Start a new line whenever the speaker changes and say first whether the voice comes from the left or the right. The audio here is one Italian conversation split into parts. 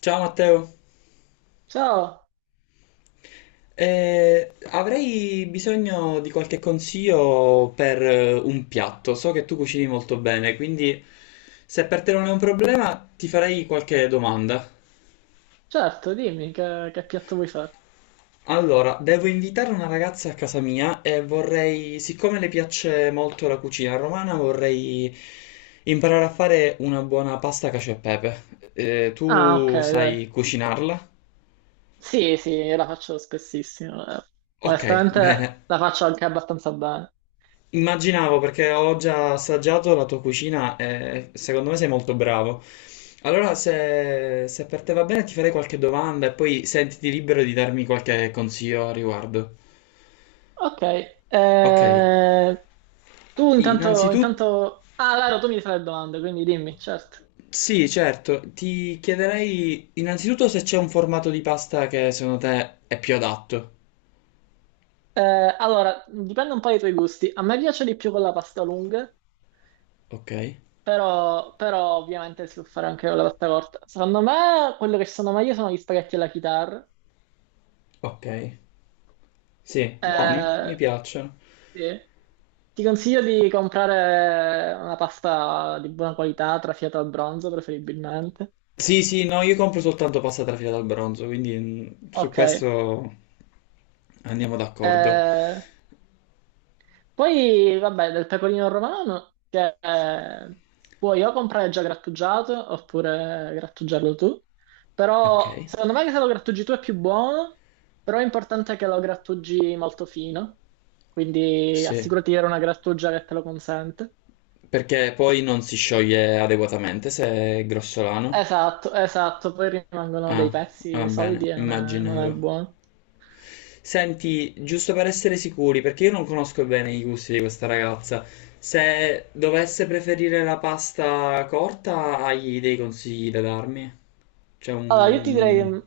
left: Ciao Matteo,
right: Ciao,
left: Avrei bisogno di qualche consiglio per un piatto. So che tu cucini molto bene, quindi se per te non è un problema ti farei qualche domanda.
right: certo, dimmi che piatto vuoi fare.
left: Allora, devo invitare una ragazza a casa mia e vorrei, siccome le piace molto la cucina romana, vorrei imparare a fare una buona pasta cacio e pepe. Eh,
right: Ah, ok,
left: tu
right: dai.
left: sai cucinarla?
right: Sì, sì, io la faccio spessissimo.
left: Ok, bene.
right: Onestamente la faccio anche abbastanza bene.
left: Immaginavo perché ho già assaggiato la tua cucina e secondo me sei molto bravo. Allora, se per te va bene, ti farei qualche domanda e poi sentiti libero di darmi qualche consiglio a riguardo.
right: Ok,
left: Ok,
right: eh,
left: innanzitutto,
right: Ah, Laro, tu mi fai le domande, quindi dimmi, certo.
left: sì, certo, ti chiederei innanzitutto se c'è un formato di pasta che secondo te è più adatto.
right: Allora, dipende un po' dai tuoi gusti. A me piace di più con la pasta lunga,
left: Ok,
right: però ovviamente si può fare anche con la pasta corta. Secondo me, quello che sono meglio sono gli spaghetti alla chitarra.
left: ok, sì, buoni, mi
right: eh,
left: piacciono.
right: Sì. Ti consiglio di comprare una pasta di buona qualità, trafiata al bronzo preferibilmente.
left: Sì, sì, no, io compro soltanto pasta trafila dal bronzo, quindi su
right: Ok.
left: questo andiamo d'accordo.
right: Eh, Poi, vabbè, del pecorino romano, che puoi o comprare già grattugiato oppure grattugiarlo tu.
left: Ok,
right: Però, secondo me che se lo grattugi tu è più buono, però è importante che lo grattugi molto fino. Quindi
left: sì.
right: assicurati di avere una grattugia che te lo consente.
left: Perché poi non si scioglie adeguatamente se è grossolano.
right: Esatto, esatto, poi rimangono dei
left: Ah, va
right: pezzi
left: bene,
right: solidi e non è
left: immaginavo.
right: buono.
left: Senti, giusto per essere sicuri, perché io non conosco bene i gusti di questa ragazza, se dovesse preferire la pasta corta, hai dei consigli da darmi? C'è
right: Allora, io ti direi
left: un...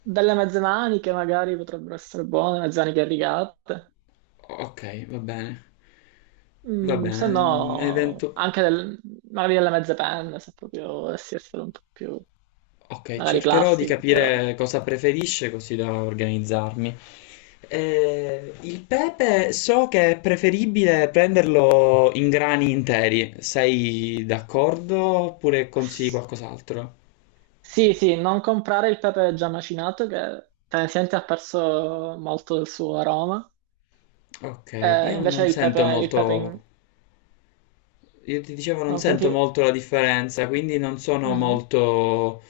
right: delle mezze maniche magari potrebbero essere buone, mezze maniche rigate.
left: Ok, va bene. Va bene,
right: Se no
left: evento...
right: anche magari delle mezze penne, se proprio dovessi essere un po' più
left: Ok,
right: magari
left: cercherò di
right: classico, però.
left: capire cosa preferisce così da organizzarmi. Il pepe so che è preferibile prenderlo in grani interi. Sei d'accordo oppure consigli qualcos'altro?
right: Sì, sì, non comprare il pepe già macinato che tendenzialmente ha perso molto del suo aroma.
left: Ok, io
right: Invece
left: non
right: il pepe,
left: sento molto, io ti dicevo non
right: non
left: sento
right: senti.
left: molto la differenza, quindi non sono
right: Mhm.
left: molto,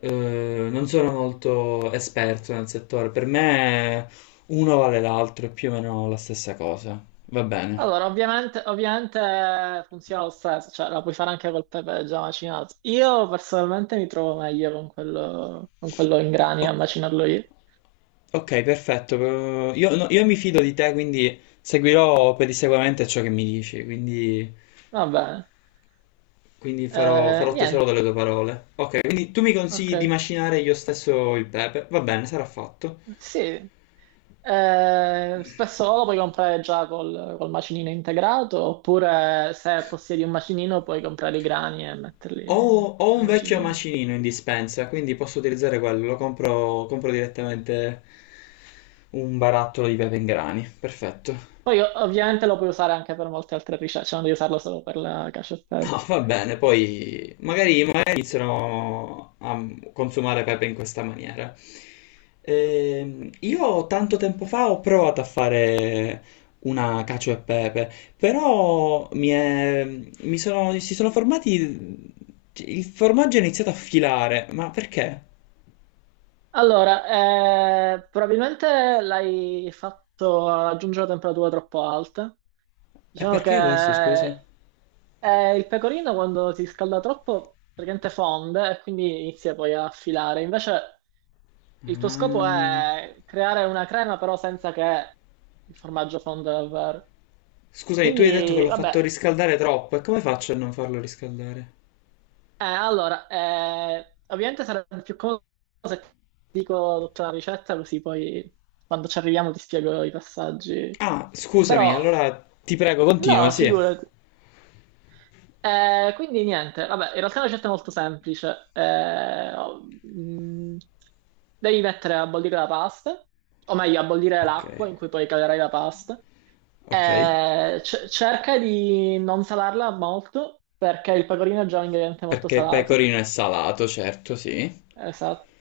left: eh, non sono molto esperto nel settore. Per me uno vale l'altro, è più o meno la stessa cosa. Va bene.
right: Allora, ovviamente funziona lo stesso, cioè la puoi fare anche col pepe già macinato. Io personalmente mi trovo meglio con quello in grani a
left: O-
right: macinarlo io.
left: ok, perfetto. Però io, no, io mi fido di te, quindi seguirò pedissequamente ciò che mi dici, quindi,
right: Va bene.
left: quindi farò, farò tesoro
right: Niente,
left: delle tue parole. Ok, quindi tu mi
right: ok.
left: consigli di macinare io stesso il pepe? Va bene, sarà fatto.
right: Sì. Spesso lo puoi comprare già col macinino integrato, oppure se possiedi un macinino puoi comprare i grani e metterli
left: Ho, ho
right: nel
left: un vecchio
right: macinino.
left: macinino in dispensa, quindi posso utilizzare quello. Lo compro, compro direttamente un barattolo di pepe in grani. Perfetto.
right: Poi ovviamente lo puoi usare anche per molte altre ricette, cioè non devi usarlo solo per la cacio e pepe.
left: No, va bene, poi magari, magari iniziano a consumare pepe in questa maniera. Io tanto tempo fa ho provato a fare una cacio e pepe, però mi è- mi sono, si sono formati, il formaggio è iniziato a filare, ma perché?
right: Allora, probabilmente l'hai fatto raggiungere temperature troppo alte.
left: E
right: Diciamo che
left: perché questo, scusa?
right: il pecorino quando si scalda troppo praticamente fonde e quindi inizia poi a filare. Invece il tuo scopo
left: Ah,
right: è creare una crema però senza che il formaggio fonda davvero.
left: scusami, tu hai detto che
right: Quindi,
left: l'ho fatto
right: vabbè,
left: riscaldare troppo, e come faccio a non farlo riscaldare?
right: Allora, ovviamente sarebbe più comodo se ti dico tutta la ricetta così poi quando ci arriviamo ti spiego i passaggi.
left: Ah, scusami,
right: Però.
left: allora ti prego, continua,
right: No,
left: sì.
right: figurati. Quindi niente, vabbè, in realtà la ricetta è molto semplice. Oh, mm, devi mettere a bollire la pasta, o meglio, a bollire
left: Ok,
right: l'acqua in cui poi calerai la pasta.
left: ok.
right: Cerca di non salarla molto, perché il pecorino è già un ingrediente molto
left: Perché
right: salato.
left: pecorino è salato, certo, sì.
right: Esatto.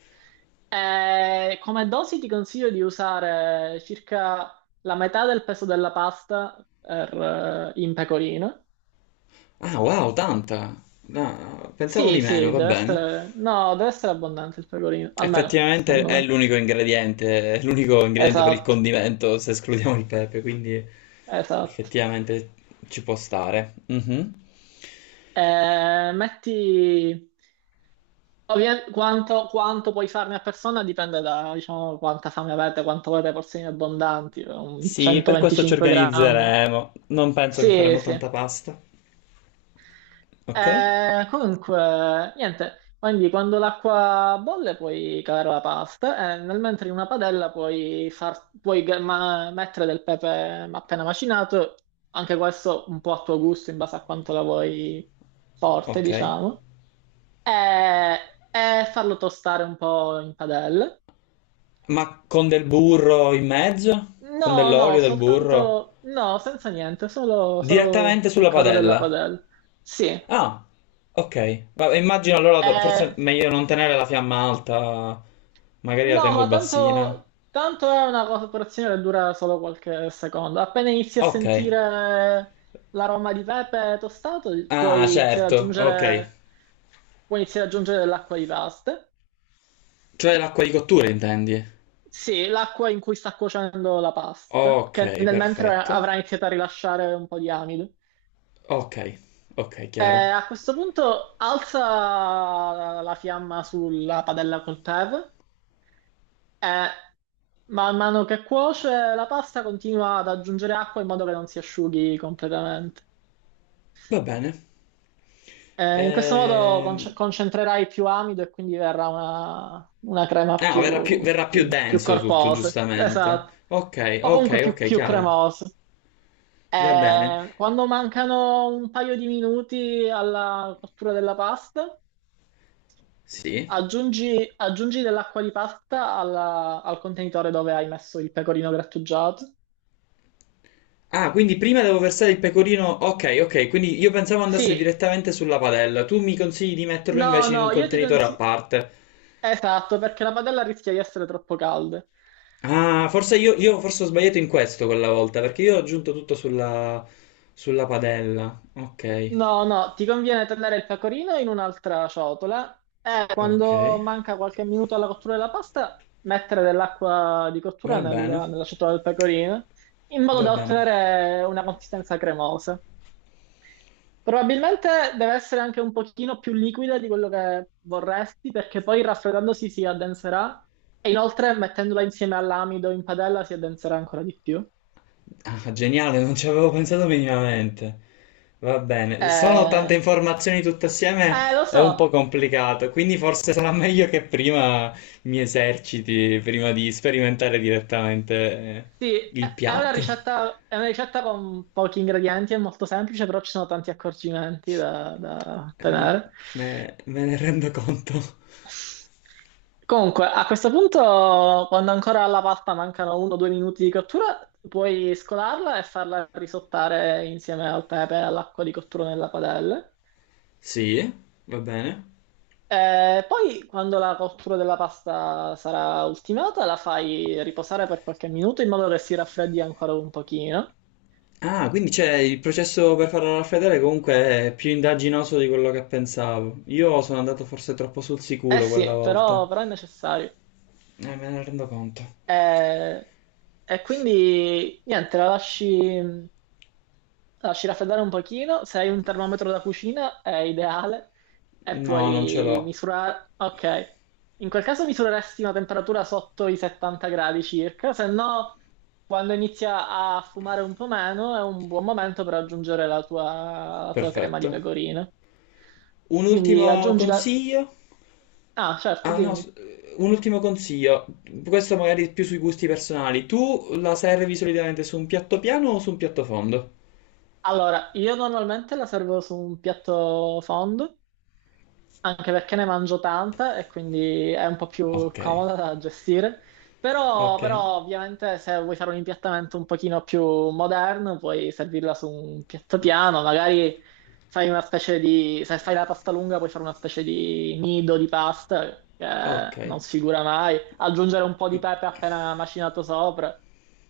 right: Come dosi ti consiglio di usare circa la metà del peso della pasta per, in pecorino.
left: Ah, wow, tanta. No, pensavo
right: Sì,
left: di meno,
right: sì,
left: va bene.
right: no, deve essere abbondante il pecorino, almeno,
left: Effettivamente
right: secondo me.
left: è l'unico ingrediente per il
right: Esatto,
left: condimento, se escludiamo il pepe, quindi
right: esatto.
left: effettivamente ci può stare. Mhm.
right: Eh, metti... quanto puoi farne a persona dipende da, diciamo, quanta fame avete, quanto volete porzioni abbondanti, un
left: Sì, per questo ci
right: 125 grammi.
left: organizzeremo. Non penso che
right: Sì,
left: faremo
right: sì.
left: tanta pasta. Ok?
right: Comunque, niente, quindi quando l'acqua bolle puoi calare la pasta e nel mentre in una padella puoi mettere del pepe appena macinato, anche questo un po' a tuo gusto in base a quanto la vuoi forte,
left: Ok.
right: diciamo, e, e farlo tostare un po' in padella.
left: Ma con del burro in mezzo? Con
right: No,
left: dell'olio,
right: no,
left: del burro?
right: soltanto, no, senza niente, solo
left: Direttamente
right: col
left: sulla
right: coro della
left: padella.
right: padella. Sì.
left: Ah, ok. Vabbè, immagino allora forse
right: eh,
left: è meglio non tenere la fiamma alta, magari la
right: No,
left: tengo
right: ma
left: bassina.
right: tanto è una cooperazione che dura solo qualche secondo. Appena inizi a
left: Ok.
right: sentire l'aroma di pepe tostato,
left: Ah,
right: puoi iniziare ad
left: certo, ok.
right: aggiungere, puoi iniziare ad aggiungere dell'acqua di pasta.
left: Cioè l'acqua di cottura intendi?
right: Sì, l'acqua in cui sta cuocendo la pasta, che
left: Ok,
right: nel mentre
left: perfetto.
right: avrà iniziato a rilasciare un po' di amido.
left: Ok, ok,
right: E
left: chiaro.
right: a questo punto alza la fiamma sulla padella col tevere. Eh, Man mano che cuoce la pasta continua ad aggiungere acqua in modo che non si asciughi completamente.
left: Va bene.
right: In questo modo
left: Ehm...
right: concentrerai più amido e quindi verrà una crema
left: Ah,
right: più,
left: verrà più
right: più- più
left: denso tutto,
right: corposa.
left: giustamente.
right: Esatto.
left: Ok,
right: O comunque
left: ok,
right: più,
left: ok,
right: più
left: chiaro.
right: cremosa.
left: Va bene.
right: Quando mancano un paio di minuti alla cottura della pasta,
left: Sì.
right: aggiungi dell'acqua di pasta al contenitore dove hai messo il pecorino grattugiato.
left: Ah, quindi prima devo versare il pecorino. Ok, ok, quindi io pensavo andasse
right: Sì.
left: direttamente sulla padella. Tu mi consigli di metterlo
right: No,
left: invece in un
right: no,
left: contenitore a parte.
right: esatto, perché la padella rischia di essere troppo calda.
left: Ah, forse io forse ho sbagliato in questo quella volta, perché io ho aggiunto tutto sulla, sulla padella. Ok,
right: No, no, ti conviene tenere il pecorino in un'altra ciotola e
left: ok.
right: quando manca qualche minuto alla cottura della pasta, mettere dell'acqua di cottura
left: Va bene,
right: nella ciotola del pecorino in modo
left: va
right: da
left: bene.
right: ottenere una consistenza cremosa. Probabilmente deve essere anche un pochino più liquida di quello che vorresti perché poi raffreddandosi si addenserà e inoltre mettendola insieme all'amido in padella si addenserà ancora di più.
left: Ah, geniale, non ci avevo pensato minimamente. Va bene, sono tante
right: Eh,
left: informazioni tutte assieme,
right: lo
left: è un
right: so,
left: po' complicato, quindi forse sarà meglio che prima mi eserciti, prima di sperimentare direttamente
right: sì,
left: il
right: è è una
left: piatto.
right: ricetta, è una ricetta con pochi ingredienti, è molto semplice, però ci sono tanti accorgimenti da
left: Eh,
right: ottenere.
left: me ne rendo conto.
right: Comunque, a questo punto, quando ancora alla pasta mancano uno o due minuti di cottura, puoi scolarla e farla risottare insieme al pepe e all'acqua di cottura nella padella.
left: Sì, va bene.
right: Poi quando la cottura della pasta sarà ultimata, la fai riposare per qualche minuto in modo che si raffreddi ancora un pochino.
left: Ah, quindi c'è il processo per farlo raffreddare comunque è più indaginoso di quello che pensavo. Io sono andato forse troppo sul
right: Eh
left: sicuro quella
right: sì,
left: volta.
right: però è necessario.
left: Me ne rendo conto.
right: Eh, e quindi niente, la lasci. Lasci raffreddare un pochino, se hai un termometro da cucina è ideale e
left: No, non ce
right: poi
left: l'ho.
right: misurare, ok. In quel caso misureresti una temperatura sotto i 70 gradi circa, se no quando inizia a fumare un po' meno è un buon momento per aggiungere la tua crema di
left: Perfetto.
right: pecorino.
left: Un
right: Quindi
left: ultimo
right: aggiungi la...
left: consiglio?
right: Ah, certo,
left: Ah, no,
right: dimmi.
left: s- un ultimo consiglio. Questo magari più sui gusti personali. Tu la servi solitamente su un piatto piano o su un piatto fondo?
right: Allora, io normalmente la servo su un piatto fondo anche perché ne mangio tanta e quindi è un po' più
left: Ok,
right: comoda da gestire. Però,
left: ok,
right: però ovviamente se vuoi fare un impiattamento un pochino più moderno, puoi servirla su un piatto piano, magari fai una specie di, se fai la pasta lunga, puoi fare una specie di nido di pasta
left: ok.
right: che non sfigura mai, aggiungere un po' di pepe appena macinato sopra,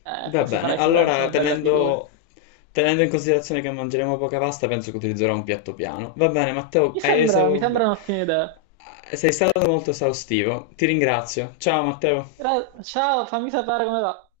left: Va
right: così
left: bene.
right: farai sicuramente
left: Allora,
right: una bella figura.
left: tenendo in considerazione che mangeremo poca pasta, penso che utilizzerò un piatto piano. Va bene, Matteo,
right: Mi sembra, mi sembra un'ottima idea.
left: sei stato molto esaustivo. Ti ringrazio. Ciao, Matteo.
right: Ciao, fammi sapere come va.